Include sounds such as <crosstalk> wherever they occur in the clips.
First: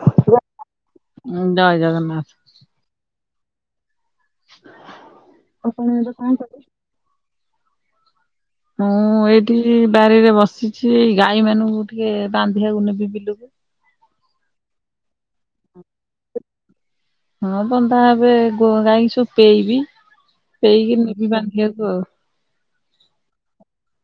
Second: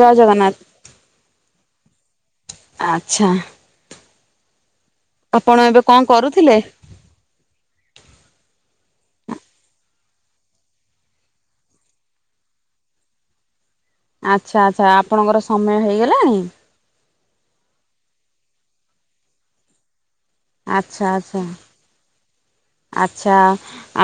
ଜୟ ଜଗନ୍ନାଥ। ଜୟ ଜଗନ୍ନାଥ। ଆଚ୍ଛା। ଆପଣ ଏବେ କଣ କରୁଚ? ମୁଁ ଏଇଠି ବାରିରେ ବସିଛି ଗାଈ ମାନଙ୍କୁ ଟିକେ ବାନ୍ଧିବାକୁ ନେବି ବିଲୁକୁ। ଆଚ୍ଛା-ଆଚ୍ଛା ଆପଣଙ୍କର ସମୟ ହେଇଗଲାଣି? ହଁ ବନ୍ଧା ହେବେ ଗାଈଙ୍କୁ ସବୁ ପେଇବି ପେଇକି ଆଚ୍ଛା ନେବି ଆଚ୍ଛା ବାନ୍ଧିବାକୁ ଆଉ। ଆଚ୍ଛା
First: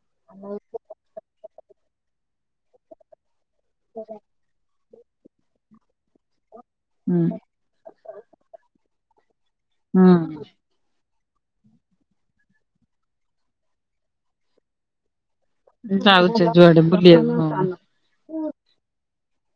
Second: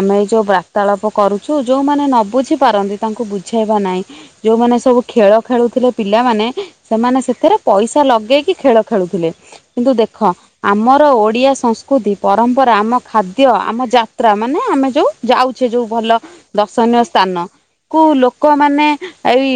ଆମେ ଏ ଯୋଉ ବାର୍ତ୍ତାଳାପ କରୁଛୁ ଯୋଉମାନେ ନ ବୁଝି ପାରନ୍ତି ତାଙ୍କୁ ବୁଝେଇବା ନାଇଁ ଯୋଉମାନେ ସବୁ ଖେଳ ଖେଳୁଥିଲେ ପିଲାମାନେ ସେମାନେ ସେଥେରେ ପଇସା ଲଗେଇକି ଖେଳ ଖେଳୁଥିଲେ କିନ୍ତୁ ହୁଁ ଦେଖ ଆମର ଓଡିଆ ସଂସ୍କୃତି ପରମ୍ପରା ଆମ ଖାଦ୍ୟ ଆମ ଯାତ୍ରା ମାନେ ଆମେ ଯୋଉ ଯାଉ ସେ ଯୋଉ ହୁଁ ଭଲ ଯାଉଛେ ଯୁଆଡେ ଦର୍ଶନୀୟ ସ୍ଥାନ। ବୁଲିବାକୁ ହଁ। କୁ ଲୋକମାନେ ଏଇ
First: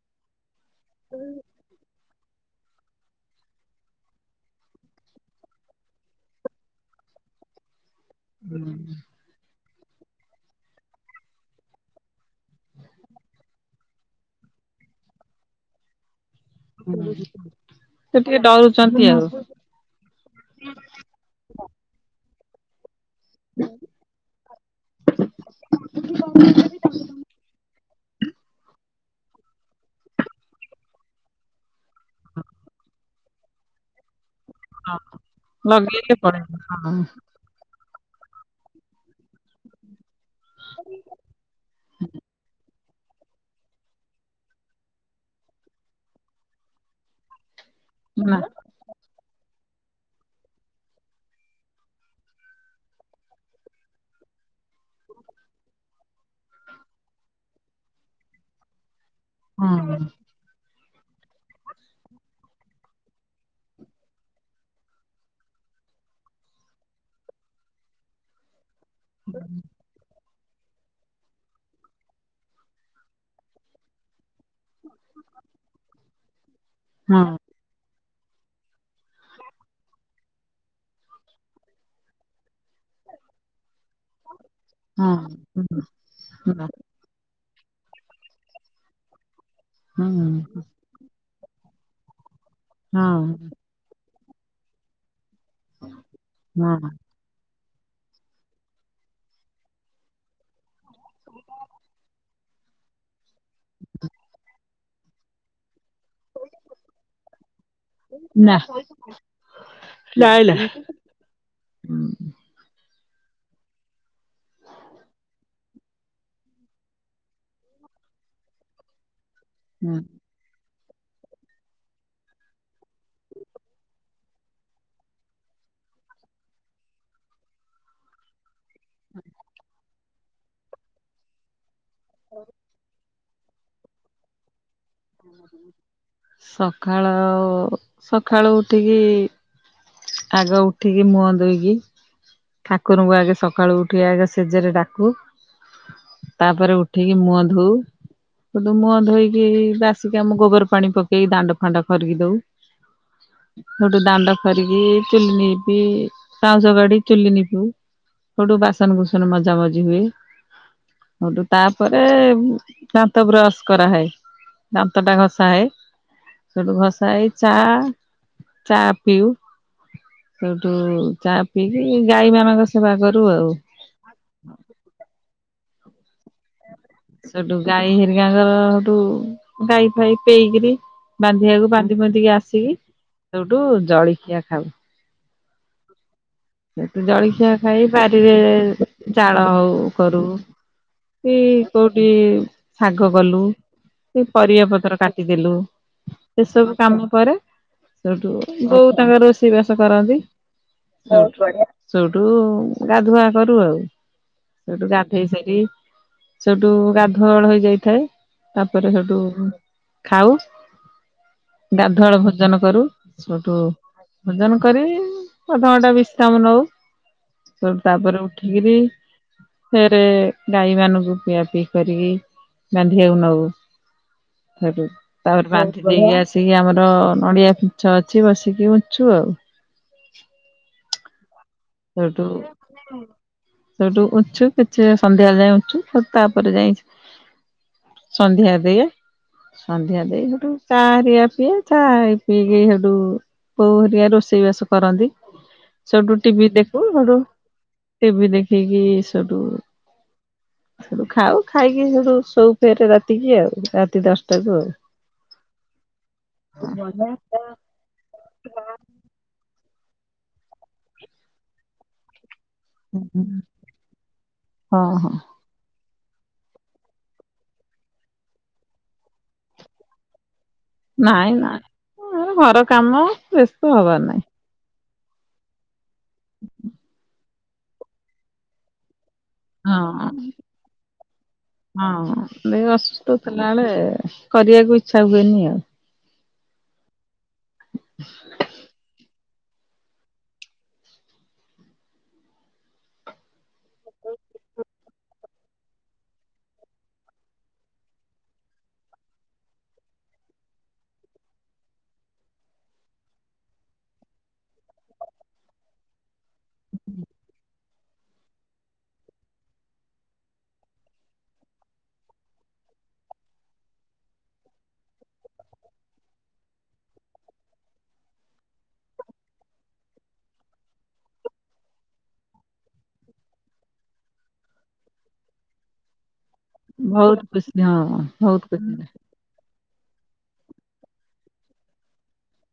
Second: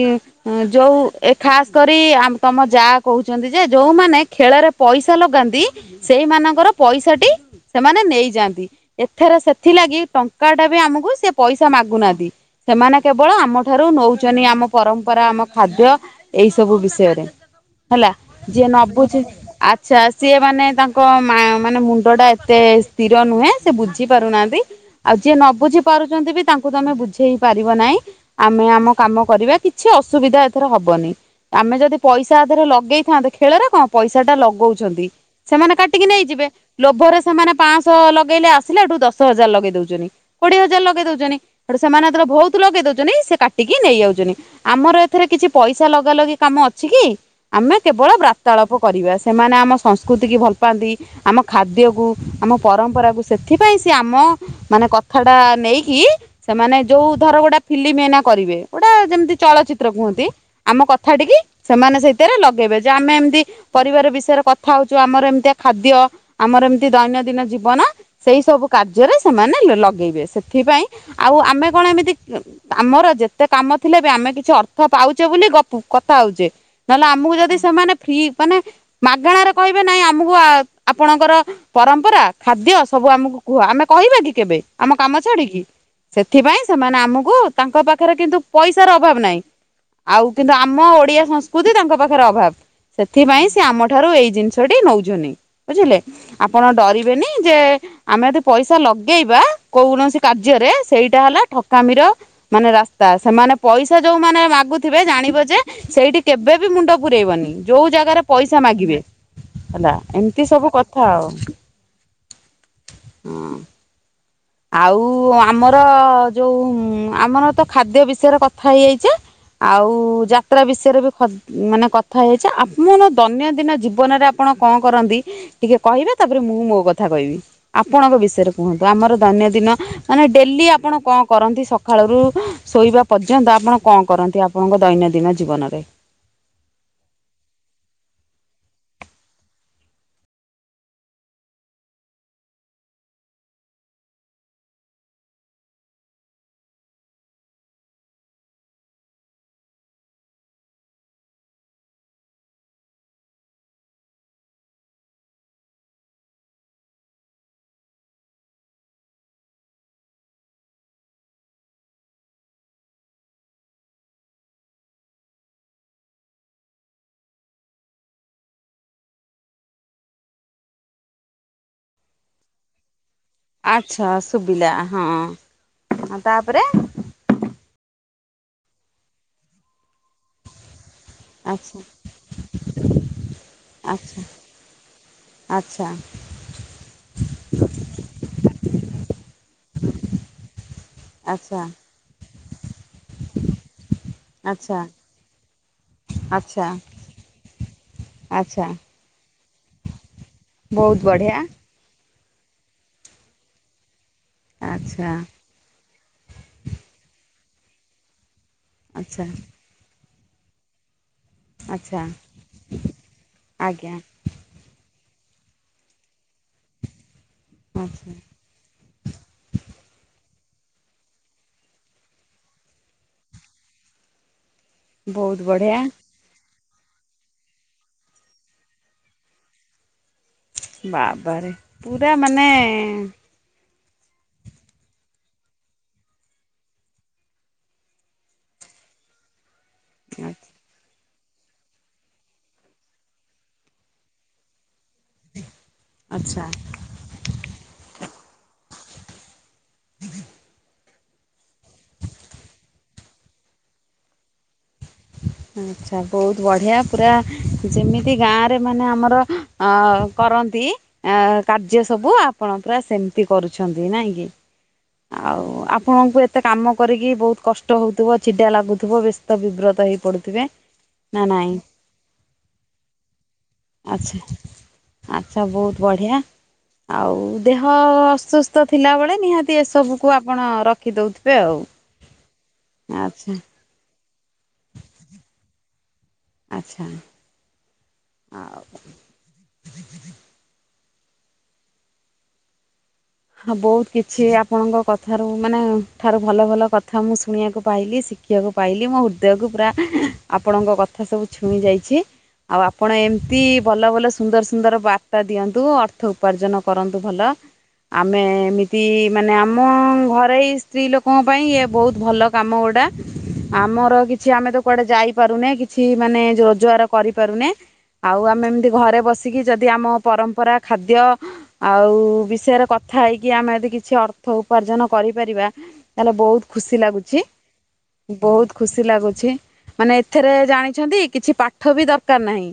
ଯୋଉ ଏ ଖାସ କରି ବି ତମ ଯା କହୁଛନ୍ତି ଯେ ଯୋଉମାନେ ଖେଳରେ ପଇସା ଲଗାନ୍ତି। ସେଇମାନଙ୍କର ପଇସାଟି ସେମାନେ ନେଇଯାଆନ୍ତି। ଏଥର ସେଥିଲାଗି ଟଙ୍କା ଟା ବି ଆମକୁ ସେ ପଇସା ମାଗୁନାହାନ୍ତି। ସେମାନେ କେବଳ ଆମଠାରୁ ନଉଛନ୍ତି ଆମ ପରମ୍ପରା ଆମ ଖାଦ୍ୟ। ଏଇ ସବୁ ବିଷୟରେ ହୁଁ ହେଲା ସେ ଟିକେ ଯିଏ ଡରୁଛନ୍ତି ନବୁଛି ଆଉ ହଁ ଆଛା ସିଏ ମାନେ ତାଙ୍କ ମାନେ ମୁଣ୍ଡ ଟା ଏତେ ସ୍ଥିର ନୁହେଁ। ସେ ବୁଝି ପାରୁନାହାନ୍ତି। ଆଉ ଯିଏ ନ ବୁଝି ପାରୁଛନ୍ତି ବି ତାଙ୍କୁ ତ ଆମେ ବୁଝେଇ ପାରିବ ନାହିଁ ଆମେ ଆମ କାମ କରିବା କିଛି ଅସୁବିଧା ଏଥର ହବନି ଆମେ ଯଦି ପଇସା ଆଦେହରେ ଲଗେଇଥାନ୍ତେ ଖେଳରେ କଣ ପଇସା ଟା ଲଗଉଛନ୍ତି ସେମାନେ କାଟିକି ଲଗେଇଲେ ନେଇଯିବେ ପଳେଇବେ ହଁ ଲୋଭରେ ସେମାନେ ପଂଶ ଲ <inaudible> ଆସିଲେ ଦଶ ହଜାର ଲଗେଇ ଦଉଚନି। କୋଡିଏ ହଜାର ଲଗେଇ ଦଉଚନି ହେଠୁ ସେମାନେର ବହୁତ ଲଗେଇ ଦଉଛନ୍ତିି ସେ କାଟି କାଟିକି ନେଇଯାଉଚନି ଆମର ଏଥିରେ କିଛି ପଇସା ଲଗା ଲଗି କାମ ଅଛି କି? ଆମେ କେବଳ ନା ବ୍ରାତାଳ ସେମାନେ ଆମ ସଂସ୍କୃତି ଭଲ ପାଆନ୍ତି ଆମ ଖକୁ ଆମ ପର ସେଥିପାଇଁ ସେ ଆମ ମାନେ କଥା ଟା ନେଇକି ସେମାନେ ଯୋଉ ଧର ଗୋଟେ ଫିଲ୍ମ ଏଇନା କରିବେ ଗୋଟା ଯେମିତି ହଁ ଚଳଚିତ୍ର କୁହନ୍ତି ଆମ କଥା ଟିକି ସେମାନେ ସେଇଥିରେ ଲଗେଇବେ ଯେ ଆମେ ଏମିତି ପରିବାର ବିଷୟରେ କଥା ହଉଚୁ ଆମର ଏମିତିଆ ଖାଦ୍ୟ ଆମର ଏମତି ଦୈନନ୍ଦିନ ଜୀବନ। ସେଇ ସବୁ କାର୍ଯ୍ୟରେ ସେମାନେ ଲଗେଇବେ ସେଥିପାଇଁ। ଆଉ ଆମେ କଣ ଏମିତି ଆମର ଯେତେ କାମ ଥିଲେ ବି ଆମେ କିଛି ଅର୍ଥ ପାଉଛେ ବୋଲି ଗ କଥା ହଉଛେ ନହେଲେ ହଁ ଆମକୁ ଯଦି ସେମାନେ ଫ୍ରି ମାନେ ମାଗଣାରେ କହିବେ ନାଇଁ ଆମକୁ ଆପଣଙ୍କର ପରମ୍ପରା ଖାଦ୍ୟ ସବୁ ଆମକୁ କୁହ ଆମେ କହିବା କି କେବେ ଆମ ହଁ କାମ ଛାଡିକି ହୁଁ ସେଥିପାଇଁ ସେମାନେ ଆମକୁ ତାଙ୍କ ପାଖରେ କିନ୍ତୁ ପଇସାର ଅଭାବ ନାହିଁ ହୁଁ ଆଉ କିନ୍ତୁ ଆମ ଓଡିଆ ସଂ ବୋଧେ ତାଙ୍କ ପାଖରେ ଅଭାବ ହଁ ସେଥିପାଇଁ ସିଏ ଆମ ଠାରୁ ଏଇ ଜିନିଷଟି ନଉଚୁନି। ବୁଝିଲେ ଆପଣ ହଁ ଡରିବେନି ଯେ। ଆମେ ଯଦି ପଇସା ଲଗେଇବା କୌଣସି କାର୍ଯ୍ୟରେ ସେଇଟା ହେଲା ଠକାମିର ମାନେ ରାସ୍ତା ସେମାନେ ପଇସା ଯୋଉମାନୋନ ମାଗୁଥିବେ ଜାଣିବ ଯେ ସେଇଠି କେବେ ବି ମୁଣ୍ଡ ପୁରେଇବନି ଯୋଉ ଜାଗାରେ ନା ପଇସା ମାଗିବେ ହେଲା ଏମିତି ନାଇଁଲା ସବୁ କଥା। ହଉ। ହୁଁ ହଁ। ଆଉ ଆମର ଯୋଉ ଆମର ତ ଖାଦ୍ୟ ବିଷୟରେ କଥା ହେଇଯାଇଚେ। ଆଉ ହୁଁ। ଯ ଯାତ୍ରା ବିଷୟରେ ବି ମାନେ କଥା ହେଇଛେ ଆପଣ ଦୈନଦିନ ଜୀବନରେ ଆପଣ କଣ କରନ୍ତି। ଟିକେ କହିବେ ତାପରେ ମୁଁ ମୋ କଥା କହିବି ଆପଣଙ୍କ ବିଷୟରେ କୁହନ୍ତୁ ଆମର ଦୈନ ଦିନ ମାନେ ଡେଲି ଆପଣ କଣ କରନ୍ତି ସଳୁ ଶୋଇବା ପର୍ଯ୍ୟନ୍ତ ଆପଣ କଣ କରନ୍ତି ଆପଣଙ୍କ ଦୈନ ଦିନ ସଖାଳ ସକାଳୁ ଉଠିକି। ଆଗ ଉଠିକି ମୁହଁ ଦେଇକି। ଠାକୁରଙ୍କୁ ଆଗେ ସକାଳୁ ଉଠି ଆଗେ ସେଜରେ ଡାକୁ। ତାପରେ ଉଠିକି ମୁହଁ ଧୋଉ। ବଧୁ ମୁହଁ ଧୋଇକି ବାସିକି ଆମ ଗୋବର ପାଣି ପକେଇକି ଦାଣ୍ଡ ଫାଣ୍ଡ ଖରିକି ଦଉ। ସୋଠୁ ଦାଣ୍ଡ ଖରିକି ଚୁଲି ନିପି ପାଉଁଶ କାଡି ଚୁଲି ନିପୁ ସେଠୁ ବାସନ ବୁସନ ମଜା ମଜି ହୁଏ। ସେଠୁ ତାପରେ ଦାନ୍ତ ବ୍ରସ କରାହଏ। ଦାନ୍ତ ଟା ଘଷା ହାଏ। ସେଠୁ ଘସା ଏଇ ଚା ଚା ପିଉ। ସେଠୁ ଚା ପିଇକି ଗାଈ ମାନଙ୍କ ସେବା କରୁ ଆଉ। ଆଚ୍ଛା ଶୁଭିଲା ହଁ ହ ତାପରେ। ସେଠୁ ଗାଈ ହିରିକାଙ୍କର ସେଠୁ ଗାଈ ଫାଇ ପେଇକିରି ବାନ୍ଧିିବାକୁ ଆଚ୍ଛା ବାନ୍ଧି ଫୁଧିକି ଆସିକି ସେଠୁ ଆଚ୍ଛା ଜଳିଖିଆ ଖାଉ। ଆଚ୍ଛା। ସେଠୁ ଜଳଖିଆ ଖାଇ ବାରିରେ ଜାଳ ଉ କରୁ। ସେ ଆଚ୍ଛା କୋଉଠି ଶାଗ କଲୁ। ସେ ପରିବା ଆଚ୍ଛା ପତ୍ର କାଟିଦେଲୁ। ଆଚ୍ଛା ସେସବୁ କାମ ପରେ ସେଠୁ ଆଚ୍ଛା। ବୋଉ ତାଙ୍କର ରୋଷେଇ ବାସ କରନ୍ତି। ବହୁତ ବଢ଼ିଆ ସେଠୁ ସେଠୁ ଗାଧୁଆ କରୁ ଆଉ। ସେଠୁ ଆଚ୍ଛା ଗାଧେଇ ସାରି ସେଠୁ ଗାଧୁଆଳ ହେଇ ଯାଇଥାଏ। ତାପରେ ସେଠୁ ଆଚ୍ଛା ଖାଉ। ଆଚ୍ଛା ଗାଧୁଆଳ ଭୋଜନ କରୁ ସେଠୁ ଆଜ୍ଞା ଭୋଜନ କରି ନଅଟା ବିଶମ କାମ ନଉୁ। ଆଚ୍ଛା ତାପରେ ଉଠିକିରି ସେରେ ଗାଈ ମାନଙ୍କୁ ପିଆ ପିଇ କରିକି ବାନ୍ଧିବାକୁ ନଉ। ହେଠୁ ବହୁତ ତାପରେ ବଢ଼ିଆ ବାନ୍ଧି ଦେଇକି ଅସି ବସିକି ଆମର ନଡିଆ ପିଛ ଅଛି ବସିକି ବୁଛୁ ଆଉ। ବାବାରେ। ପୁରା ସେଠୁ ମାନେ ସେଠୁ ଉଛୁ କିଛି ସନ୍ଧ୍ୟାବେଳେ ଯାଇ ଉଛୁ ତାପରେ ଯାଇଛୁ। ସନ୍ଧ୍ୟା ଦେଇ ସନ୍ଧ୍ୟା ଦେଇ ଆଚ୍ଛା ଗଟୁ ଚା ହାରଆ ପିଇଏ ଚା ପିଇକି ସେଠୁ ବୋଉ ହରିଆ ରୋଷେଇବାସ କରନ୍ତି। ସେଠୁ ଟିଭି ଦେଖୁ ହେଡୁ ଟିଭି ଦେଖିକି ସେଠୁ ସେଠୁ ଖାଉ ଖାଇକି ସବୁ ସୋଉ ଫେରେ ରାତିକି ଆଉ ରାତି ଦଶଟାକୁୁ ଆଉ। ଆଛା ବହୁତ ବଢିଆ ପୁରା। ଯେମିତି ଗାଁରେ ମାନେ ଆମର ଆଁ କରନ୍ତି ଆଁ କାର୍ଯ୍ୟ ସବୁ ଆ ଆପଣ ପୁରା ସେମିତି କରୁଛନ୍ତି ନାଇଁ କି? ହଁ ହଁ। ଆଉ ଆପ ଆପଣଙ୍କୁ ଏତେ କାମ କରିକି ବହୁତ କଷ୍ଟ ହଉଥିବ, ଚିଡ଼ା ଲାଗୁଥିବ, ବ୍ୟସ୍ତ ବିବ୍ରତ ହେଇ ପଡୁଥିବେ। ନାଇଁ ନାଇଁ ଉଁ ଆମ ଘର କାମ ବ୍ୟସ୍ତ ହବାର ନାଇଁ। ଆଛା ବହୁତ ବଢିଆ। ଆଉ ଦେହ ଅସୁସ୍ଥ ଥିଲାବେଳେ ନିହାତି ଏସବୁକୁ ହଁ ଆପଣ ରଖିଦଉଥିବେ ଆଉ। ହଁ ଦେହ ଅସୁସ୍ଥ ଆଚ୍ଛା ଥିଲା ବେଳେ କରିବାକୁ ଇଚ୍ଛା ହୁଏନି ଆଉ। ଆଚ୍ଛା। ଆଉ। <inaudible> ହଁ ବହୁତ କିଛି ଆପଣଙ୍କ କଥାରୁ ମାନେ ଠାରୁ ଭଲ ଭଲ କଥା ମୁଁ ଶୁଣିବାକୁ ପାଇଲି ଶିଖ ଦେଖିବାକୁ ପାଇଲି ମୋ ହୃଦୟକୁ ପୁରା ଆପଣଙ୍କ କଥା ସବୁ ଛୁଇଁ ଯାଇଛି। ଆଉ ଆପଣ ଏମତି ଭଲ ଭଲ ସୁନ୍ଦର ସୁନ୍ଦର ବାର୍ତ୍ତା ଦିଅନ୍ତୁ। ଅର୍ଥ ଉପାର୍ଜନ କରନ୍ତୁ ଭଲ। ଆମେ ଏମିତି ମାନେ ଆମ ଘରୋଇ ସ୍ତ୍ରୀ ଲୋକଙ୍କ ପାଇଁ ଇଏ ବହୁତ ଭଲ କାମ ଗୁଡ଼ା। ଆମର କିଛି ଆମେ ତ କୁଆଡେ ଯାଇପାରୁନେ କିଛି ମାନେ ରୋଜଗାର କରିପାରୁନେ। ଆଉ ଆମେ ଏମିତି ଘରେ ବସିକି ଯଦି ଆମ ପରମ୍ପରା, ଖାଦ୍ୟ ଆଉ ବିଷୟରେ କଥା ହେଇକି ଆମେ ଯଦି କିଛି ଅର୍ଥ ଉପାର୍ଜନ କରିପାରିବା। ତାଲେ ବହୁତ ଖୁସି ବହୁତ ଲାଗୁଛି ଖୁସି ହଁ ବହୁତ ଖୁସି ଲାଗୁଛି। ମାନେ ଏଥିରେ ଜାଣିଛନ୍ତି କିଛି ପାଠ ବି ଦରକାର ନାହିଁ।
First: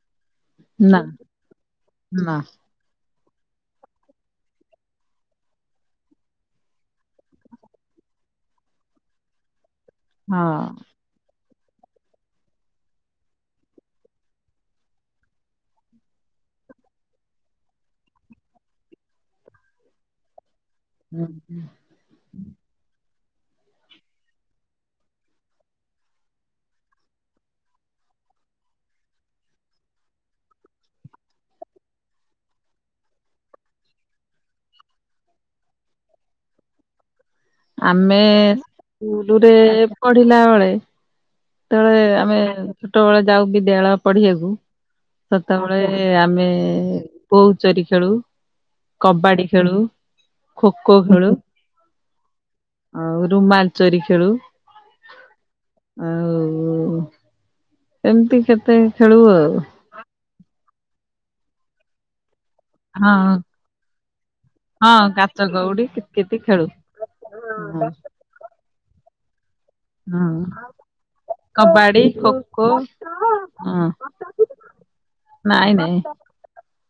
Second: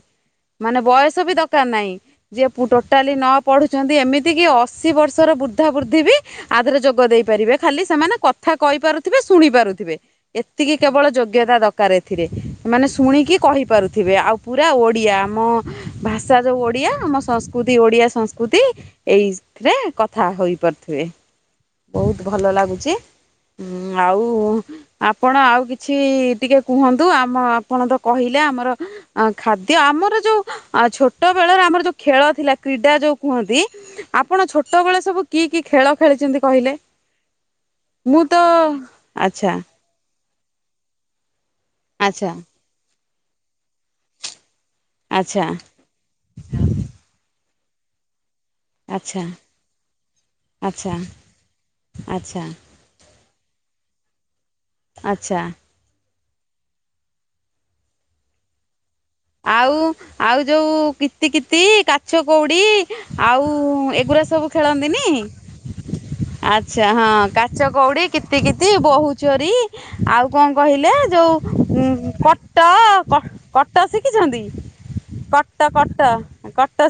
ମାନେ ନା ବୟସ ବି ଦରକାର ନାହିଁ ନା ଯିଏ ଟୋଟାଲି ନ ପଢୁଛନ୍ତି ଏମିତି କି ଅଶୀ ବର୍ଷ ର ବୃଦ୍ଧା ବୃଦ୍ଧି ବି ଆଦିହରେ ଯୋଗ ଦେଇପାରିବେ ଖାଲି ସେମାନେ କଥା କହିପାରୁଥିବେ ଶୁଣି ପାରୁଥିବେ। ଏତିକି ହଁ। କେବଳ ଯୋଗ୍ୟତା ଦ ଦରକାର ଏଥିରେ ମାନେ ଶୁଣିକି କହିପାରୁଥିବେ ଆଉ ପୁରା ଓଡ଼ିଆ ଆମ ଭାଷା ତ ଓଡିଆ ଆମ ସଂସ୍କୃତି ଓଡିଆ ସଂସ୍କୃତି ଏଇଥିରେ କ କଥା ହୋଇପାରୁଥିବେ ବହୁତ ଭଲ ଲାଗୁଛି ଆଉ ଆପଣ ଆଉ କିଛି ଟିକେ କୁହନ୍ତୁ ଆମ ଆପଣତ କହିଲେ ଆମର ଆ ଖାଦ୍ୟ ଆମର ଯୋଉ ଛୋଟ ବେଳର ଆମର ଯୋଉ ଖେଳ ଥିଲା କ୍ରୀଡ଼ା ଯୋଉ କୁହନ୍ତି ଆପଣ ଛୋଟବେଳେ ସବୁ କି କି ଖେଳ ଖେଳିଛନ୍ତି କହିଲେ? ଆମେ ମୁଁ ତ ସ୍କୁଲରେ ଆଚ୍ଛା ପଢ଼ିଲା ବେଳେ ସେତେବେଳେ ଆଚ୍ଛା ଆମେ ଛୋଟବେଳେ ଯାଉ ବିଦ୍ୟାଳୟ ପଢ଼ିବାକୁ। ଆଚ୍ଛା ସେତେବେଳେ ଆମେ ବୋଉଚୋରି ଖେଳୁ ଆଚ୍ଛା କବାଡ଼ି ଖେଳୁ ଖୋ ଆଚ୍ଛା ଖୋ ଖେଳୁ। ଆଚ୍ଛା। ଆଉ ରୁମାଲଚୋରି ଖେଳୁ। ଆଚ୍ଛା। ଆଉ ଏମିତି କେତେ ଖେଳୁ ଆଉ ଆଉ ଯୋଉ କୀତି କୀତି କାଚକଉଡ଼ି ହଁ ଆଉ ଏଗୁୁରା ସବୁ ଖେଳନ୍ତିନି ହଁ କାଚ କଉଡି କିତିକିତି ଖେଳୁ। ଆଚ୍ଛା। ହଁ ହଁ କାଚକଉଡ଼ି କିତିକିତି ବୋହୁ ଚୋରି ଆଉ ହଁ କଣ କହିଲେ ଯୋଉ ଉ କବାଡି ଖୋ କଟ ଖୋ କ କଟ ହଁ ଶିଖିଛନ୍ତି। କଟ ନାଇଁ ନାଇଁ କଟ କଟ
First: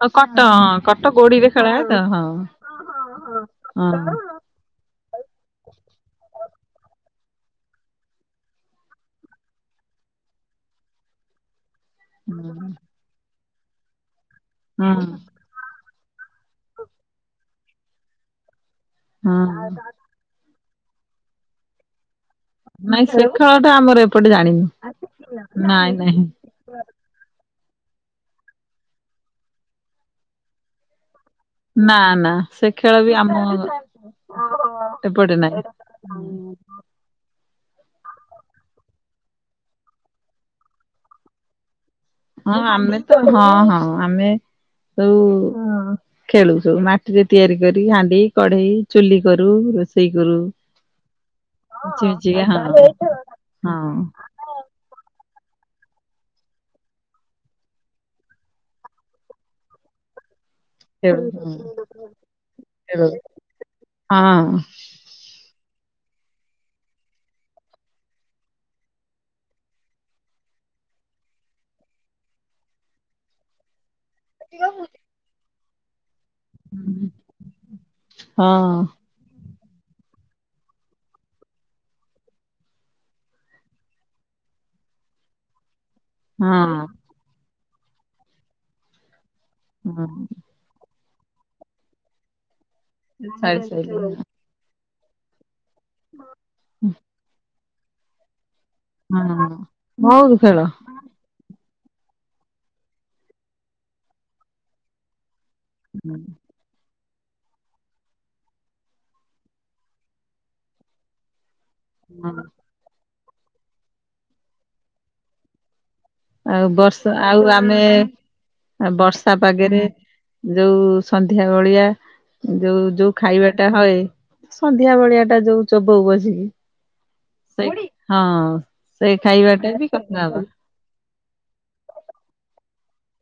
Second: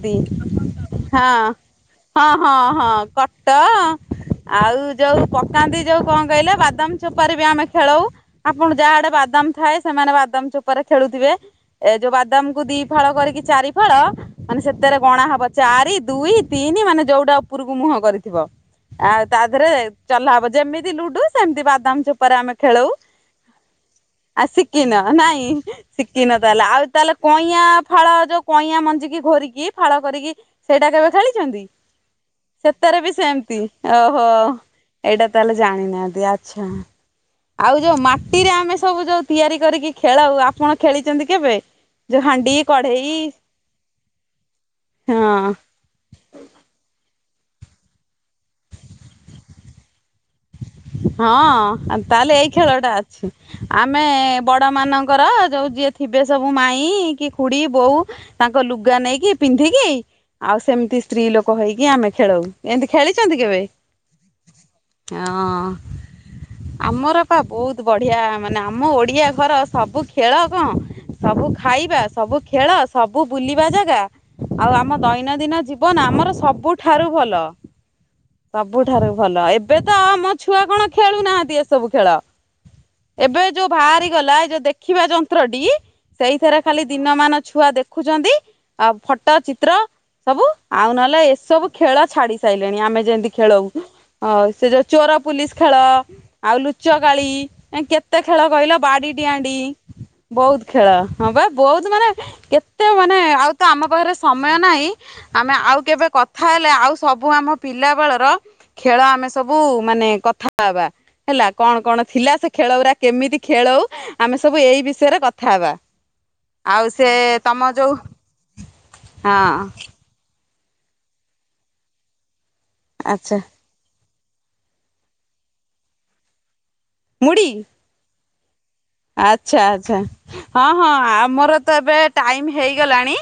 ଆଉ କଟ ହଁ କଟ ହଁ ଗୋଡିରେ ଖେଳାଏ ତ ହଁ ହଁ ହଁ। କଟ ହଁ। ଆଉ ଯୋଉ ପକାନ୍ତି ଯୋଉ କଣ କହିଲେ ବାଦାମ ଚୋପାରେ ବି ଆମେ ଖେଳଉ ଆପଣ ଯାହା ଆଡ଼େ ବାଦାମ ଥାଏ ସେମାନେ ବାଦାମ ଚୋପାରେ ଖେଳୁଥିବେ ଏ ଯୋଉ ବାଦାମକୁ ଦି ଫାଳ କରିକି ଚାରି ଫାଳ ମାନେ ହଁ ସେଥିରେ ଗଣା ହବ ଚାରି ଦୁଇ ତିନି ମାନେ ଯୋଉଟା ଉପରକୁ ମୁହଁ କରିଥିବ ଆଉ ତା ହଁ। ଦେହରେ ଚଲା ହବ ଯେମିତି ଲୁଡୁ ସେମିତି ବାଦାମ ଚୋ ଚୋପାରେ ଆମେ ଖେଳଉ ନାଇଁ ସେ ଖେଳ ଟା ଆମର ଏପଟେ ଆ ଜାଣିନୁ ଶିଖିନ ନାଇଁ। ଶିକିନ ତାହେଲେ ଆଉ ତାହେଲେ କଇଁଆ ଫଳ ଯୋଉ କଇଁଆ ମଞ୍ଜିକୁ ଘୋରିକି ଫାଳ କରିକି ସେଇଟା କେବେ ଖେଳିଛ ଖେଳିଛନ୍ତି ନା ନା ସେ ସେତେରେ ଖେଳ ବି ଆମ ସେମିତି ଓହୋ। ଏଇଟା ଏପଟେ ତାହେଲେ ନାହିଁ ଜାଣିନାହାନ୍ତି ଆ ଆଚ୍ଛା ଆଉ ଯୋଉ ମାଟିରେ ଆମେ ସବୁ ଯୋଉ ତିଆରି କରିକି ଖେଳଉ ଆପଣ ଖେଳିଛନ୍ତି କେବେ? ଯୋଉ ହାଣ୍ଡି ହଁ ଆମେ କଢେଇ ତ ହଁ ହଁ ଆମେ ସବୁ ହଁ ଖେଳୁ ସବୁ ମାଟିରେ ତିଆରି କରି ହାଣ୍ଡି କଢ଼େଇ ଚୁଲି କରୁ ରୋଷେଇ କରୁ। ହଁ ମିଛି ତାହେଲେ ମିଛିକା ଏଇ ହଁ ଖେଳଟା ଅଛି ହଁ ଆମେ ବଡ଼ ମାନ ମାନଙ୍କର ଯୋଉ ଯିଏ ଥିବେ ସବୁ ମାଇଁ କି ଖୁଡ଼ି ବୋଉ ତାଙ୍କ ଲୁଗା ନେଇକି ପିନ୍ଧିକି ଆଉ ସେମିତି ଖେଳୁ ସ୍ତ୍ରୀ ଲୋକ ହଁ। ହେଇକି ଆମେ ଖେଳଉ ଏମିତି ଖେଳିଛନ୍ତି କେବେ? ହଁ। ହଁ। ଆମର ପା ବହୁତ ବଢ଼ିଆ ମାନେ ଆମ ଓଡ଼ିଆ ଘର ସବୁ ଖେଳ କଁ? ସବୁ ଖାଇବା ସବୁ ଖେଳ ସବୁ ବୁଲିବା ଯାଗା ଆଉ ଆମ ଦୈନନ୍ଦିନ ଜୀବନ ଆମର ସବୁଠାରୁ ଭଲ ହଁ ସବୁଠାରୁ ଭଲ ଏବେ ତ ଆମ ଛୁଆ କଣ ଖେଳୁନାହାନ୍ତି ଏସବୁ ଖେଳ। ଏବେ ଯୋଉ ଭାଆରି ଗଲା ଏଇ ଯୋଉ ଦେଖିବା ଯନ୍ତ୍ରଟି ସେଇଥିରେ ଖାଲି ହଁ ଦିନମାନ ଛୁଆ ଦେଖୁଛନ୍ତି ଆଉ ଫଟୋ ଚିତ୍ର ହଁ ସବୁ। ଆଉ ନହେଲେ ଏସବୁ ଖେଳ ଛାଡ଼ି ସାରିଲେଣି ଆମେ ଯେମିତି ସାରି ଖେଳଉ ସାରିଲୁଣି ଅ ସେ ଯୋଉ ଚୋର ପୁଲିସ ଖେଳ। ମ ଆଉ ଲୁଚକାଳି ଏନି କେତେ ଖେଳ କହିଲ ବାଡ଼ିଡିଆଁ ହଁ। ଡ଼ିଇଁ ବହୁତ ଖେଳ। ହଁ ପା ବଉତ ମାନେ କେତେ ମାନେ ଆଉ ତ ଆମ ପାଖରେ ସମୟ ନାହିଁ ଆମେ ଆଉ କେବେ କଥା ହେଲେ ଆଉ ସବୁ ଆମ ପିଲା ବେଳର ଖେଳ ଆମେ ସ ସବୁ ମାନେ କଥା ହେବା ହେଲା କଣ କଣ ଥିଲା ସେ ଖେଳଉରା କେମିତି ଖେଳଉ ଆମେ ସବୁ ଏଇ ବିଷୟରେ କଥା ହବା। ଆଉ ବର୍ଷା ଆଉ ଆମେ ବର୍ଷା ହଁ ପାଗେରେ ଯୋଉ ସନ୍ଧ୍ୟା ବଳିଆ ଯୋଉ ଯୋଉ ଆଚ୍ଛା ଖାଇବା ଟା ହଏ ସନ୍ଧ୍ୟା ବଳିଆ ଟା ଯୋଉ ଚୋବଉ ବସିକି ମୁଢି ସେଇ ହଁ। ସେଇ ଆଚ୍ଛା ଖାଇବାଟା ବି ଆଚ୍ଛା କଥା ହଁ। ହବା ହଁ ଆମର ତ ଏବେ ଟାଇମ ହେଇଗଲାଣି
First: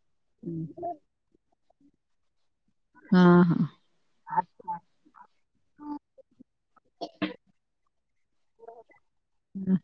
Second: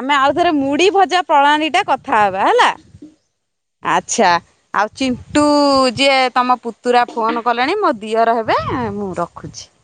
ଆମେ ଆଉଥରେ ମୁଡ଼ି ଭଜା ପ୍ରଣାଣିଟା କଥାହବା ହେଲା। ହଁ ହଁ। ଆଚ୍ଛା। ଆଉ ଚିଣ୍ଟୁ ଯିଏ ତମ ପୁତୁରା ଫୋନ କଲେଣି ମୋ ଦିଅର ହେବେ ମୁଁ ର ହୁଁ